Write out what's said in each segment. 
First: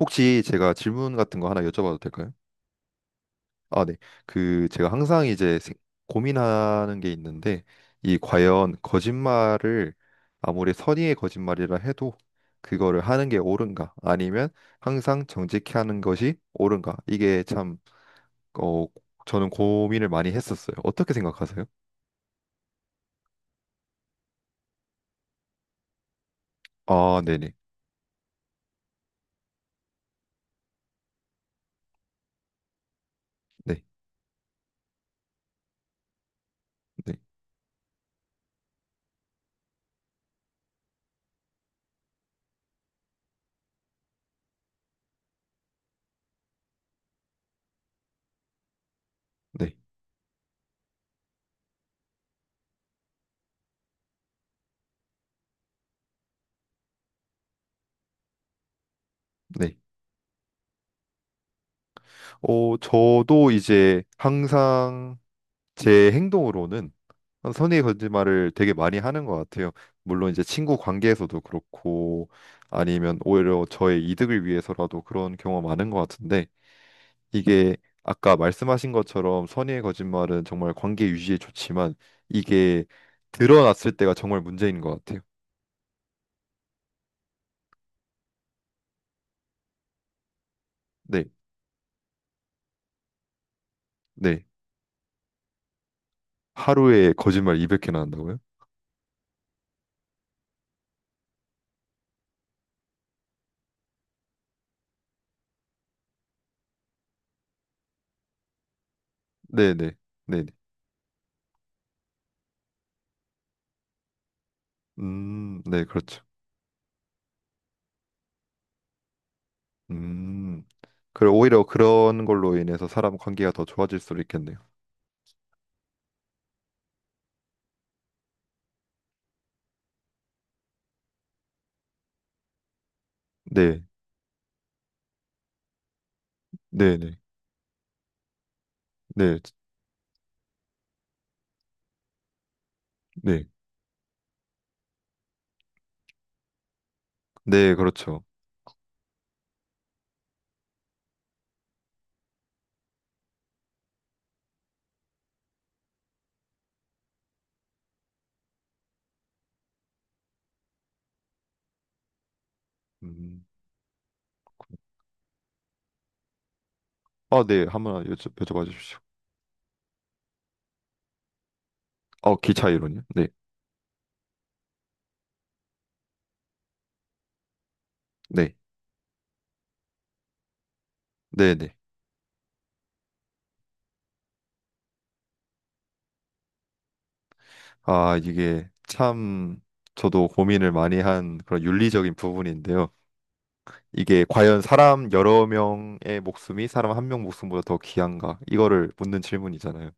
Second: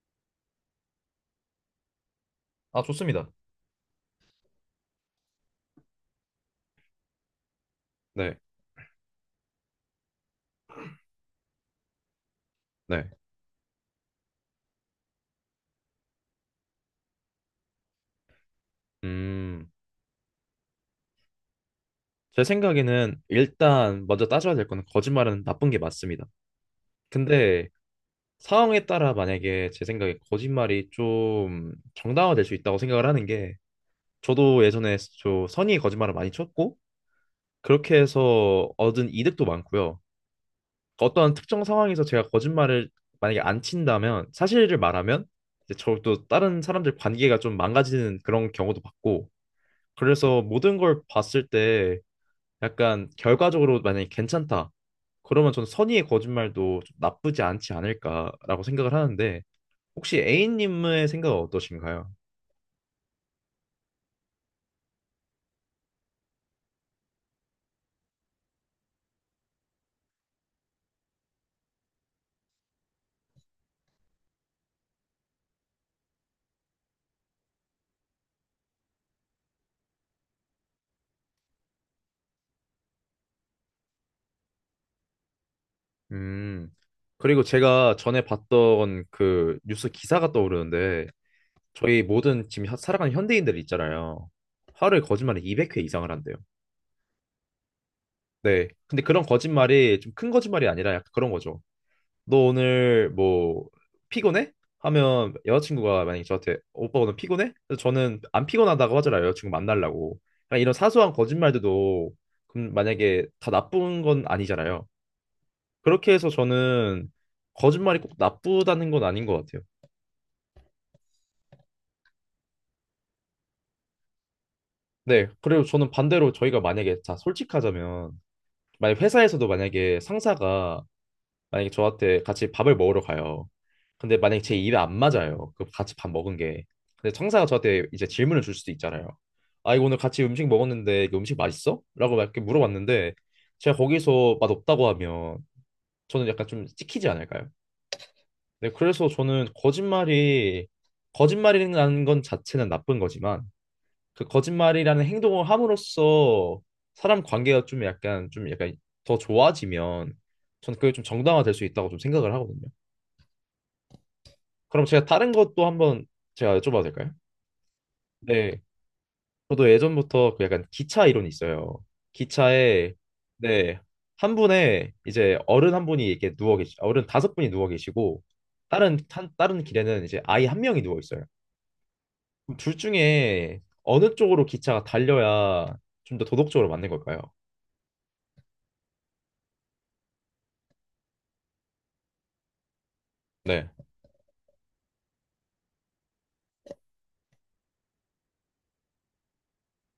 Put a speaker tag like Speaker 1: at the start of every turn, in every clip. Speaker 1: 혹시 제가 질문 같은 거 하나 여쭤봐도 될까요?
Speaker 2: 아, 좋습니다.
Speaker 1: 아, 네. 그 제가 항상 이제 고민하는 게 있는데 이
Speaker 2: 네,
Speaker 1: 과연 거짓말을 아무리 선의의 거짓말이라 해도 그거를
Speaker 2: 네.
Speaker 1: 하는 게 옳은가? 아니면 항상 정직히 하는 것이 옳은가? 이게 참 어, 저는
Speaker 2: 음,
Speaker 1: 고민을 많이 했었어요. 어떻게 생각하세요?
Speaker 2: 제 생각에는 일단 먼저 따져야 될 거는 거짓말은 나쁜 게 맞습니다.
Speaker 1: 아, 네네.
Speaker 2: 근데 상황에 따라 만약에 제 생각에 거짓말이 좀 정당화될 수 있다고 생각을 하는 게
Speaker 1: 네.
Speaker 2: 저도 예전에 저 선의의 거짓말을 많이 쳤고
Speaker 1: 네.
Speaker 2: 그렇게 해서 얻은 이득도 많고요. 어떤 특정 상황에서 제가 거짓말을 만약에 안 친다면 사실을 말하면 이제 저또 다른 사람들 관계가 좀 망가지는 그런 경우도 봤고
Speaker 1: 네.
Speaker 2: 그래서 모든 걸 봤을 때 약간 결과적으로 만약에 괜찮다. 그러면 저는 선의의 거짓말도 좀 나쁘지 않지 않을까라고 생각을 하는데
Speaker 1: 네.
Speaker 2: 혹시 A님의 생각은 어떠신가요?
Speaker 1: 저도 이제 항상 제 행동으로는 한 선의의 거짓말을 되게 많이 하는 것 같아요. 물론 이제 친구 관계에서도 그렇고 아니면 오히려 저의 이득을 위해서라도 그런 경우가 많은 것 같은데 이게 아까 말씀하신 것처럼 선의의 거짓말은 정말 관계 유지에 좋지만 이게 드러났을 때가 정말 문제인 것 같아요.
Speaker 2: 음. 그리고 제가 전에 봤던 그 뉴스 기사가 떠오르는데
Speaker 1: 네,
Speaker 2: 저희 모든 지금 살아가는 현대인들 있잖아요.
Speaker 1: 네.
Speaker 2: 하루에 거짓말을 200회 이상을 한대요.
Speaker 1: 하루에 거짓말 200개나 한다고요?
Speaker 2: 네. 근데 그런 거짓말이 좀 큰 거짓말이 아니라 약간 그런 거죠. 너 오늘 뭐 피곤해? 하면 여자친구가 만약에 저한테 오빠 오늘 피곤해? 그래서 저는 안 피곤하다고 하잖아요. 여자친구
Speaker 1: 네, 네,
Speaker 2: 만나려고.
Speaker 1: 네. 네.
Speaker 2: 그러니까 이런 사소한 거짓말들도 그럼 만약에 다 나쁜 건 아니잖아요.
Speaker 1: 네,
Speaker 2: 그렇게
Speaker 1: 그렇죠.
Speaker 2: 해서 저는 거짓말이 꼭 나쁘다는 건 아닌 것 같아요.
Speaker 1: 음. 그리고 오히려 그런 걸로 인해서 사람 관계가 더 좋아질 수도 있겠네요.
Speaker 2: 네. 그리고 저는 반대로 저희가 만약에 자 솔직하자면 만약 회사에서도 만약에 상사가 만약에 저한테 같이 밥을 먹으러 가요.
Speaker 1: 네,
Speaker 2: 근데 만약에 제 입에 안 맞아요. 그 같이 밥 먹은 게.
Speaker 1: 네,
Speaker 2: 근데
Speaker 1: 네,
Speaker 2: 청사가 저한테 이제 질문을 줄 수도 있잖아요.
Speaker 1: 네,
Speaker 2: 아, 이거 오늘 같이 음식 먹었는데 이거 음식 맛있어? 라고 막 이렇게 물어봤는데
Speaker 1: 네,
Speaker 2: 제가 거기서 맛없다고 하면 저는 약간 좀 찍히지 않을까요?
Speaker 1: 네, 그렇죠.
Speaker 2: 네, 그래서 저는 거짓말이 거짓말이라는 건 자체는 나쁜 거지만 그 거짓말이라는 행동을 함으로써 사람 관계가 좀 약간 좀 약간 더 좋아지면 저는 그게 좀 정당화될 수 있다고 좀 생각을 하거든요.
Speaker 1: 음,
Speaker 2: 그럼 제가 다른 것도 한번 제가 여쭤봐도 될까요?
Speaker 1: 아, 네, 한번
Speaker 2: 네.
Speaker 1: 여쭤봐 주십시오.
Speaker 2: 저도 예전부터 그 약간 기차 이론이 있어요.
Speaker 1: 어, 기차
Speaker 2: 기차에
Speaker 1: 이론이요? 네,
Speaker 2: 네. 한 분에 이제 어른 한 분이 이렇게 누워 계시, 어른 다섯 분이 누워 계시고
Speaker 1: 네,
Speaker 2: 다른 길에는 이제 아이 한 명이 누워 있어요.
Speaker 1: 네, 네.
Speaker 2: 그럼 둘 중에 어느 쪽으로 기차가 달려야 좀 더 도덕적으로 맞는 걸까요?
Speaker 1: 아, 이게 참 저도 고민을 많이 한 그런 윤리적인 부분인데요.
Speaker 2: 네.
Speaker 1: 이게 과연 사람 여러 명의 목숨이 사람 한 명 목숨보다 더 귀한가? 이거를 묻는 질문이잖아요.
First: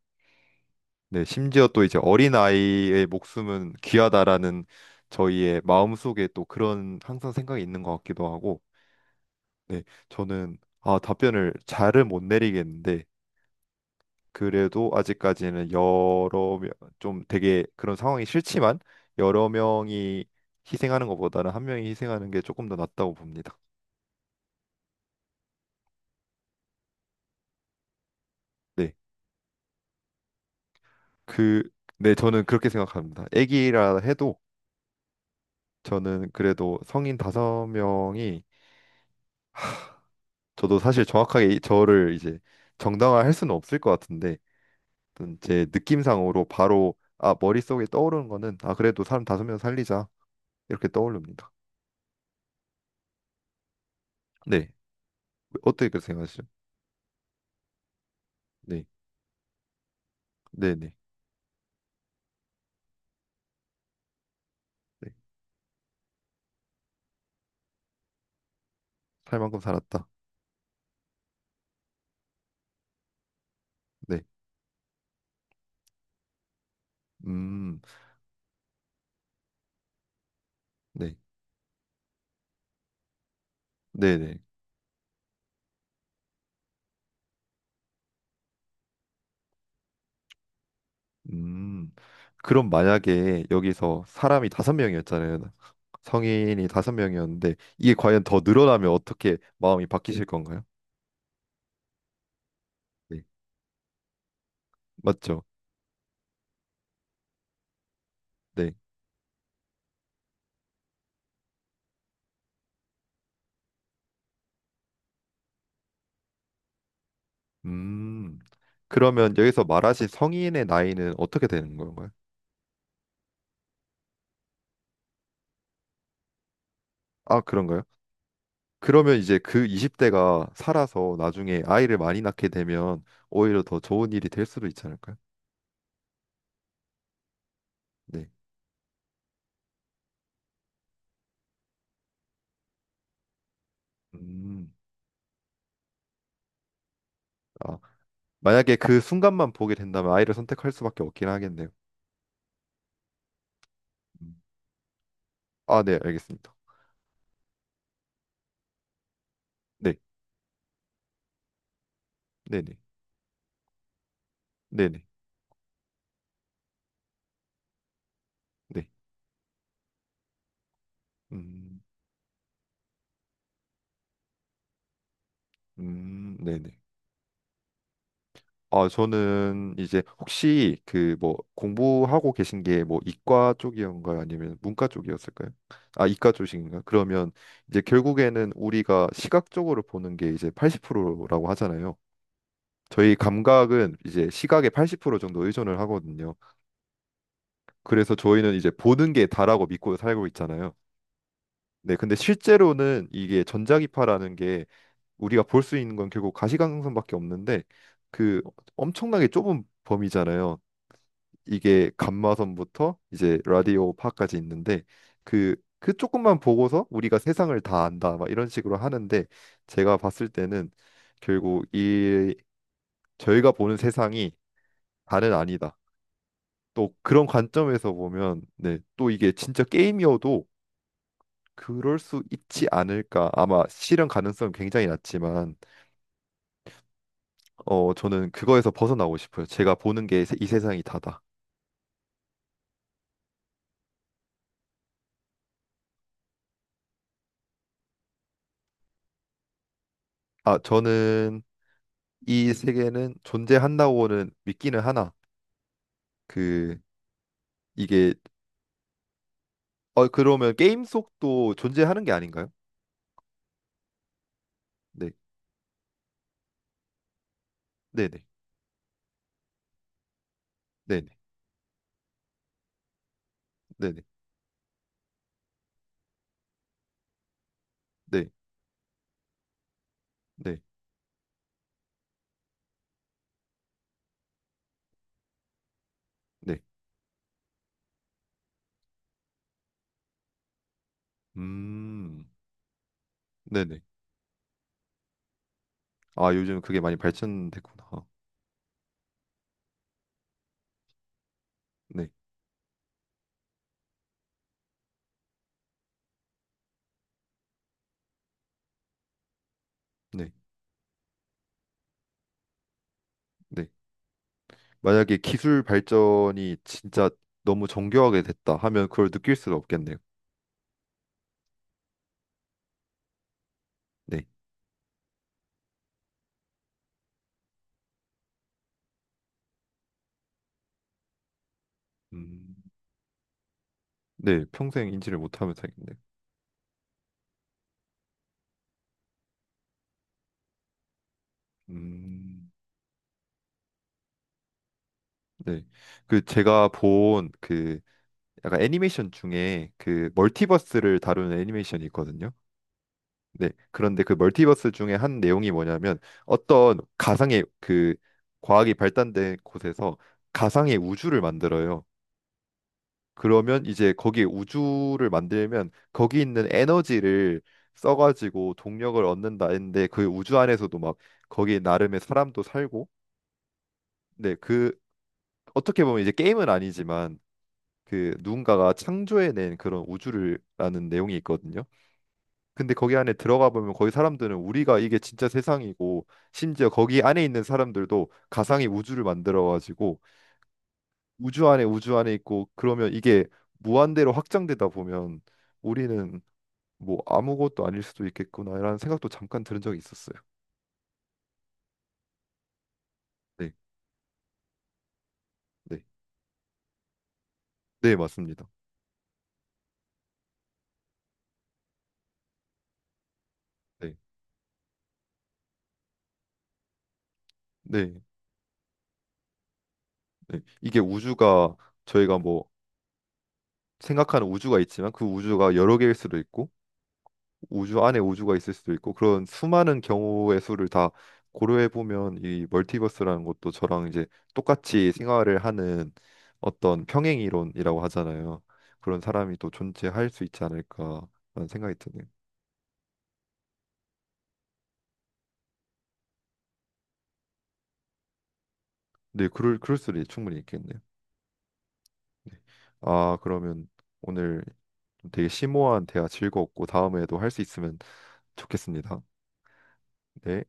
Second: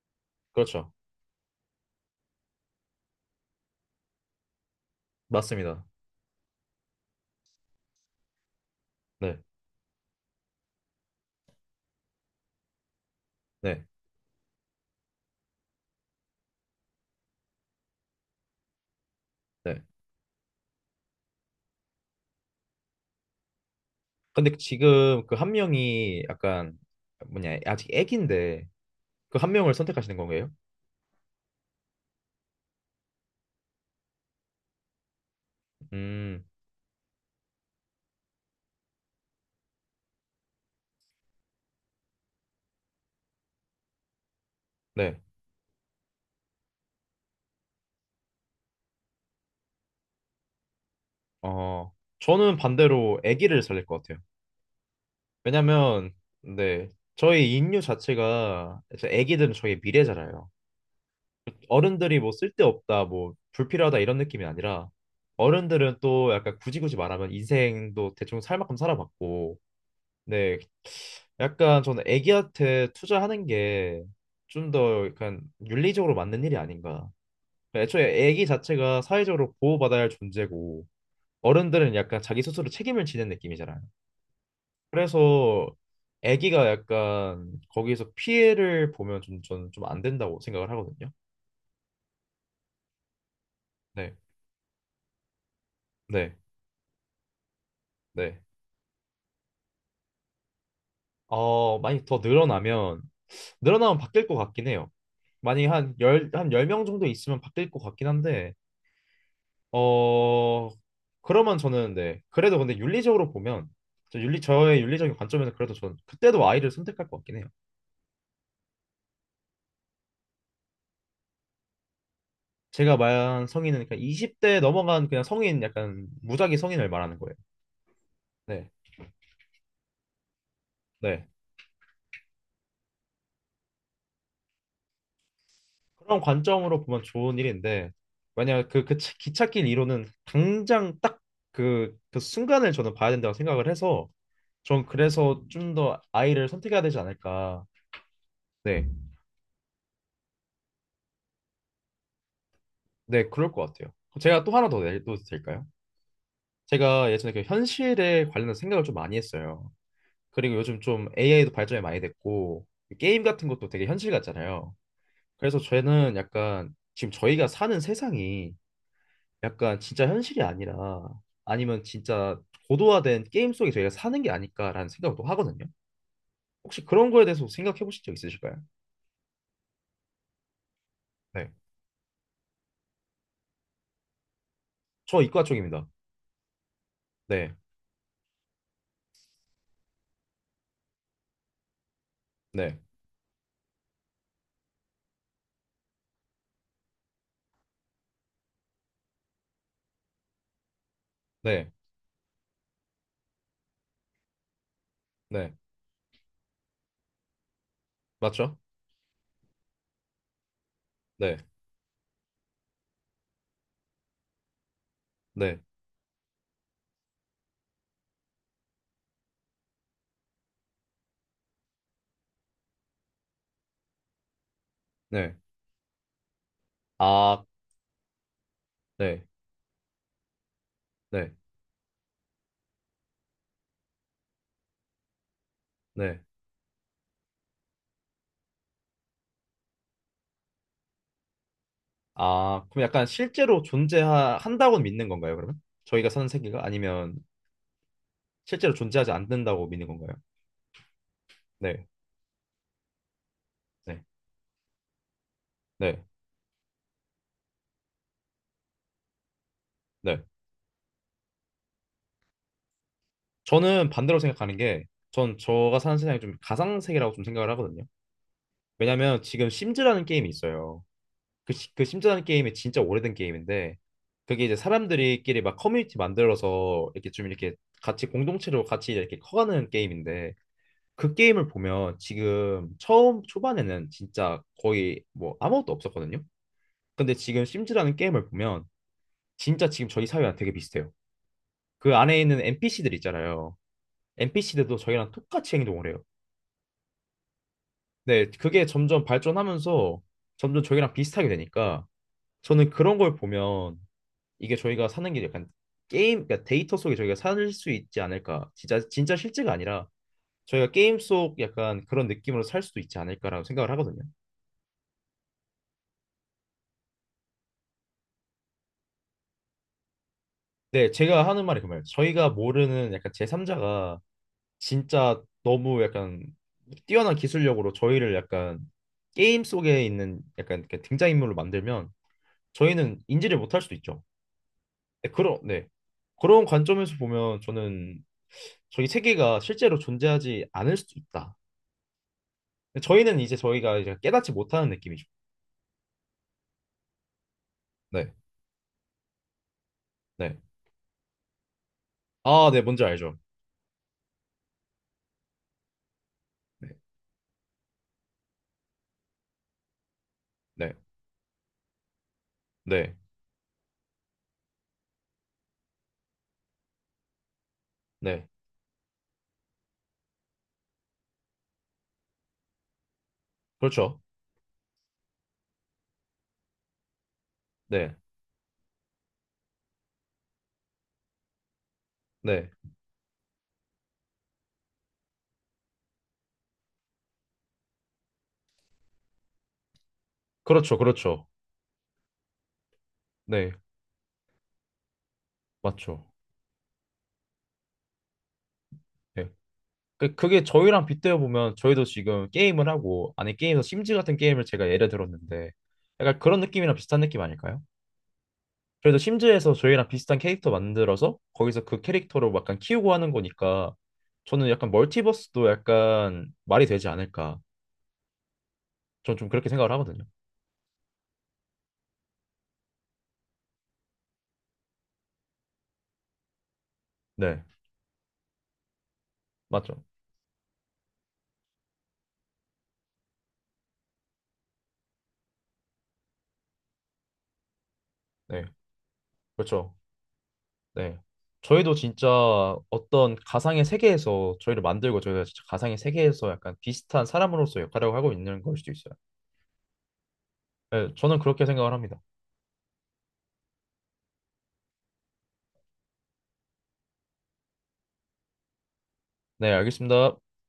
Speaker 2: 그렇죠.
Speaker 1: 네, 심지어 또 이제 어린아이의 목숨은 귀하다라는 저희의
Speaker 2: 맞습니다.
Speaker 1: 마음속에 또 그런 항상 생각이 있는 것 같기도 하고,
Speaker 2: 네.
Speaker 1: 네, 저는 아, 답변을 잘은 못 내리겠는데
Speaker 2: 네.
Speaker 1: 그래도 아직까지는 여러 명, 좀 되게 그런 상황이 싫지만 여러
Speaker 2: 네.
Speaker 1: 명이 희생하는 것보다는 한 명이 희생하는 게 조금 더 낫다고 봅니다.
Speaker 2: 근데 지금 그 한 명이 약간 뭐냐 아직 애기인데
Speaker 1: 네,
Speaker 2: 그 한 명을 선택하시는 건가요?
Speaker 1: 그, 네, 저는 그렇게 생각합니다. 애기라 해도 저는
Speaker 2: 음,
Speaker 1: 그래도 성인 다섯 명이 저도 사실 정확하게 저를 이제 정당화할 수는 없을 것 같은데
Speaker 2: 네.
Speaker 1: 어떤 제 느낌상으로 바로 아, 머릿속에 떠오르는 거는 아, 그래도 사람 다섯 명 살리자 이렇게 떠오릅니다.
Speaker 2: 어, 저는 반대로 아기를 살릴 것 같아요.
Speaker 1: 네. 어떻게 그렇게
Speaker 2: 왜냐면,
Speaker 1: 생각하시죠?
Speaker 2: 네. 저희 인류 자체가,
Speaker 1: 네.
Speaker 2: 이제 아기들은 저희 미래잖아요.
Speaker 1: 네, 네.
Speaker 2: 어른들이 뭐 쓸데없다, 뭐 불필요하다 이런 느낌이 아니라,
Speaker 1: 네.
Speaker 2: 어른들은 또 약간 굳이 굳이 말하면 인생도 대충 살 만큼
Speaker 1: 살 만큼
Speaker 2: 살아봤고,
Speaker 1: 살았다.
Speaker 2: 네. 약간 저는 아기한테 투자하는 게
Speaker 1: 네.
Speaker 2: 좀 더 약간 윤리적으로 맞는 일이 아닌가.
Speaker 1: 음.
Speaker 2: 그러니까 애초에 아기 자체가 사회적으로 보호받아야 할 존재고,
Speaker 1: 네.
Speaker 2: 어른들은 약간 자기 스스로 책임을 지는 느낌이잖아요.
Speaker 1: 네, 네.
Speaker 2: 그래서 아기가 약간 거기에서 피해를 보면 좀 저는 좀 안 된다고 생각을 하거든요.
Speaker 1: 음. 그럼 만약에 여기서
Speaker 2: 네,
Speaker 1: 사람이 다섯 명이었잖아요.
Speaker 2: 네,
Speaker 1: 성인이 다섯 명이었는데 이게 과연 더
Speaker 2: 네.
Speaker 1: 늘어나면 어떻게 마음이 바뀌실 건가요?
Speaker 2: 어, 많이 더 늘어나면
Speaker 1: 네.
Speaker 2: 늘어나면 바뀔 것 같긴 해요.
Speaker 1: 맞죠?
Speaker 2: 만약에 한 10명 정도 있으면 바뀔 것 같긴 한데
Speaker 1: 네.
Speaker 2: 어, 그러면 저는 네. 그래도 근데 윤리적으로 보면 저 윤리 저의 윤리적인 관점에서 그래도 저는 그때도 아이를 선택할 것 같긴 해요.
Speaker 1: 음. 그러면 여기서 말하신 성인의 나이는 어떻게 되는 건가요?
Speaker 2: 제가 말한 성인은 그냥 20대 넘어간 그냥 성인 약간 무작위 성인을 말하는 거예요.
Speaker 1: 아, 그런가요?
Speaker 2: 네.
Speaker 1: 그러면 이제 그 20대가 살아서
Speaker 2: 네.
Speaker 1: 나중에 아이를 많이 낳게 되면 오히려 더 좋은 일이 될 수도 있지 않을까요?
Speaker 2: 그런 관점으로 보면 좋은 일인데
Speaker 1: 네.
Speaker 2: 만약 기찻길 이론은 당장 딱 그 순간을 저는 봐야 된다고 생각을 해서
Speaker 1: 음,
Speaker 2: 전 그래서 좀 더 아이를 선택해야 되지 않을까.
Speaker 1: 아, 만약에
Speaker 2: 네.
Speaker 1: 그 순간만 보게 된다면 아이를 선택할 수밖에 없긴 하겠네요.
Speaker 2: 네, 그럴 것 같아요.
Speaker 1: 음,
Speaker 2: 제가 또 하나 더 내도 될까요?
Speaker 1: 아, 네, 알겠습니다.
Speaker 2: 제가 예전에 그 현실에 관련된 생각을 좀 많이 했어요.
Speaker 1: 네,
Speaker 2: 그리고 요즘 좀 AI도 발전이 많이
Speaker 1: 네,
Speaker 2: 됐고
Speaker 1: 네,
Speaker 2: 게임 같은 것도 되게 현실 같잖아요.
Speaker 1: 네, 네,
Speaker 2: 그래서 저는 약간 지금 저희가 사는 세상이
Speaker 1: 네,
Speaker 2: 약간 진짜 현실이 아니라
Speaker 1: 음,
Speaker 2: 아니면 진짜 고도화된 게임 속에 저희가 사는 게 아닐까라는 생각도 하거든요.
Speaker 1: 네, 네.
Speaker 2: 혹시 그런 거에 대해서 생각해 보신 적 있으실까요?
Speaker 1: 아, 저는 이제 혹시 그 뭐
Speaker 2: 네.
Speaker 1: 공부하고 계신 게 뭐 이과 쪽이었는가요? 아니면 문과
Speaker 2: 저 이과
Speaker 1: 쪽이었을까요?
Speaker 2: 쪽입니다.
Speaker 1: 아, 이과 쪽이신가요? 그러면
Speaker 2: 네.
Speaker 1: 이제 결국에는 우리가 시각적으로 보는 게 이제 80%라고 하잖아요.
Speaker 2: 네.
Speaker 1: 저희 감각은 이제 시각의 80% 정도 의존을 하거든요. 그래서 저희는 이제 보는 게 다라고 믿고 살고 있잖아요.
Speaker 2: 네.
Speaker 1: 네, 근데 실제로는 이게 전자기파라는 게 우리가
Speaker 2: 네.
Speaker 1: 볼 수 있는 건 결국 가시광선밖에 없는데 그
Speaker 2: 맞죠?
Speaker 1: 엄청나게 좁은 범위잖아요.
Speaker 2: 네.
Speaker 1: 이게 감마선부터 이제 라디오파까지 있는데 그
Speaker 2: 네.
Speaker 1: 그 조금만 보고서 우리가 세상을 다 안다 막 이런 식으로 하는데 제가 봤을 때는 결국 이 저희가 보는 세상이 다는
Speaker 2: 네.
Speaker 1: 아니다. 또 그런
Speaker 2: 아,
Speaker 1: 관점에서 보면 네, 또
Speaker 2: 네.
Speaker 1: 이게 진짜 게임이어도
Speaker 2: 네.
Speaker 1: 그럴 수 있지 않을까. 아마 실현 가능성 은 굉장히 낮지만,
Speaker 2: 네.
Speaker 1: 어, 저는 그거에서 벗어나고 싶어요. 제가 보는 게 이 세상이 다다.
Speaker 2: 아, 그럼 약간 실제로 존재한다고 믿는 건가요, 그러면? 저희가 사는 세계가 아니면 실제로 존재하지 않는다고 믿는 건가요?
Speaker 1: 아, 저는
Speaker 2: 네.
Speaker 1: 이 세계는
Speaker 2: 네.
Speaker 1: 존재한다고는 믿기는 하나.
Speaker 2: 네.
Speaker 1: 그 이게 어
Speaker 2: 네.
Speaker 1: 그러면 게임 속도 존재하는 게 아닌가요?
Speaker 2: 저는 반대로 생각하는 게,
Speaker 1: 네,
Speaker 2: 전 저가 사는 세상이 좀 가상세계라고 좀 생각을 하거든요.
Speaker 1: 네, 네,
Speaker 2: 왜냐면 지금 심즈라는 게임이 있어요.
Speaker 1: 네,
Speaker 2: 그 심즈라는 게임이 진짜 오래된 게임인데,
Speaker 1: 네, 네,
Speaker 2: 그게 이제 사람들끼리 막 커뮤니티 만들어서 이렇게 좀 이렇게 같이
Speaker 1: 네,
Speaker 2: 공동체로 같이 이렇게 커가는 게임인데,
Speaker 1: 네,
Speaker 2: 그 게임을 보면 지금 처음 초반에는 진짜 거의 뭐 아무것도 없었거든요.
Speaker 1: 네.
Speaker 2: 근데 지금 심즈라는 게임을 보면 진짜 지금 저희 사회랑 되게 비슷해요. 그 안에
Speaker 1: 음,
Speaker 2: 있는 NPC들 있잖아요.
Speaker 1: 네, 네.
Speaker 2: NPC들도 저희랑 똑같이 행동을 해요.
Speaker 1: 아, 요즘 그게 많이 발전됐구나.
Speaker 2: 네, 그게 점점 발전하면서 점점 저희랑 비슷하게 되니까
Speaker 1: 네,
Speaker 2: 저는 그런 걸 보면 이게 저희가 사는 게 약간 게임, 그러니까 데이터 속에 저희가 살 수 있지 않을까. 진짜, 진짜 실제가 아니라
Speaker 1: 네,
Speaker 2: 저희가 게임 속 약간 그런 느낌으로 살 수도 있지 않을까라고
Speaker 1: 네.
Speaker 2: 생각을 하거든요.
Speaker 1: 만약에 기술 발전이 진짜 너무 정교하게 됐다 하면 그걸 느낄 수가 없겠네요.
Speaker 2: 네, 제가 하는 말이 그 말이에요. 저희가 모르는 약간 제3자가
Speaker 1: 네.
Speaker 2: 진짜 너무 약간 뛰어난 기술력으로 저희를 약간 게임 속에 있는 약간 그 등장인물로 만들면
Speaker 1: 음,
Speaker 2: 저희는 인지를 못할 수도 있죠.
Speaker 1: 네, 평생
Speaker 2: 네,
Speaker 1: 인지를
Speaker 2: 그런
Speaker 1: 못하면
Speaker 2: 네
Speaker 1: 살겠네요.
Speaker 2: 그런 관점에서 보면 저는 저희 세계가 실제로 존재하지 않을 수도 있다.
Speaker 1: 음,
Speaker 2: 저희는 이제 저희가 이제 깨닫지 못하는 느낌이죠.
Speaker 1: 네. 그 제가 본 그
Speaker 2: 네,
Speaker 1: 약간 애니메이션 중에 그
Speaker 2: 네.
Speaker 1: 멀티버스를 다루는 애니메이션이 있거든요.
Speaker 2: 아, 네, 뭔지 알죠.
Speaker 1: 네. 그런데 그 멀티버스 중에 한 내용이 뭐냐면
Speaker 2: 네,
Speaker 1: 어떤 가상의 그 과학이 발달된 곳에서
Speaker 2: 네,
Speaker 1: 가상의 우주를 만들어요.
Speaker 2: 네,
Speaker 1: 그러면 이제 거기에 우주를 만들면 거기 있는 에너지를
Speaker 2: 네.
Speaker 1: 써가지고 동력을 얻는다 했는데 그 우주 안에서도 막 거기 나름의 사람도 살고
Speaker 2: 그렇죠.
Speaker 1: 네, 그 어떻게 보면 이제 게임은 아니지만
Speaker 2: 네,
Speaker 1: 그 누군가가 창조해낸 그런 우주를라는 내용이 있거든요.
Speaker 2: 네.
Speaker 1: 근데 거기 안에 들어가 보면 거기 사람들은 우리가 이게 진짜 세상이고 심지어 거기 안에 있는 사람들도 가상의 우주를 만들어 가지고
Speaker 2: 그렇죠, 그렇죠.
Speaker 1: 우주 안에 우주 안에 있고 그러면 이게
Speaker 2: 네,
Speaker 1: 무한대로 확장되다 보면
Speaker 2: 맞죠.
Speaker 1: 우리는 뭐 아무것도 아닐 수도 있겠구나라는 생각도
Speaker 2: 네.
Speaker 1: 잠깐 들은 적이
Speaker 2: 그,
Speaker 1: 있었어요.
Speaker 2: 그게 저희랑 빗대어 보면 저희도 지금 게임을 하고, 아니,
Speaker 1: 네,
Speaker 2: 게임에서 심즈 같은 게임을 제가 예를 들었는데,
Speaker 1: 네,
Speaker 2: 약간 그런 느낌이랑 비슷한 느낌 아닐까요?
Speaker 1: 네, 맞습니다.
Speaker 2: 그래서 심즈에서 저희랑 비슷한 캐릭터 만들어서 거기서 그 캐릭터로 약간 키우고 하는 거니까
Speaker 1: 네,
Speaker 2: 저는 약간 멀티버스도 약간 말이 되지 않을까.
Speaker 1: 네,
Speaker 2: 저는 좀 그렇게 생각을 하거든요.
Speaker 1: 네. 이게 우주가 저희가 뭐 생각하는 우주가 있지만 그 우주가 여러 개일 수도 있고
Speaker 2: 네,
Speaker 1: 우주 안에 우주가 있을 수도 있고 그런 수많은
Speaker 2: 맞죠.
Speaker 1: 경우의 수를 다 고려해 보면 이 멀티버스라는 것도 저랑 이제 똑같이 생활을 하는 어떤 평행이론이라고 하잖아요.
Speaker 2: 네,
Speaker 1: 그런 사람이 또
Speaker 2: 그렇죠.
Speaker 1: 존재할 수 있지
Speaker 2: 네.
Speaker 1: 않을까라는
Speaker 2: 저희도
Speaker 1: 생각이 드네요.
Speaker 2: 진짜 어떤 가상의 세계에서 저희를 만들고 저희가 진짜 가상의 세계에서 약간 비슷한 사람으로서 역할을 하고 있는 걸 수도 있어요.
Speaker 1: 네, 그럴 수도 충분히 있겠네요.
Speaker 2: 네, 저는 그렇게 생각을 합니다.
Speaker 1: 네. 아, 그러면 오늘 좀 되게 심오한 대화 즐거웠고 다음에도 할 수 있으면 좋겠습니다.
Speaker 2: 네, 알겠습니다.
Speaker 1: 네.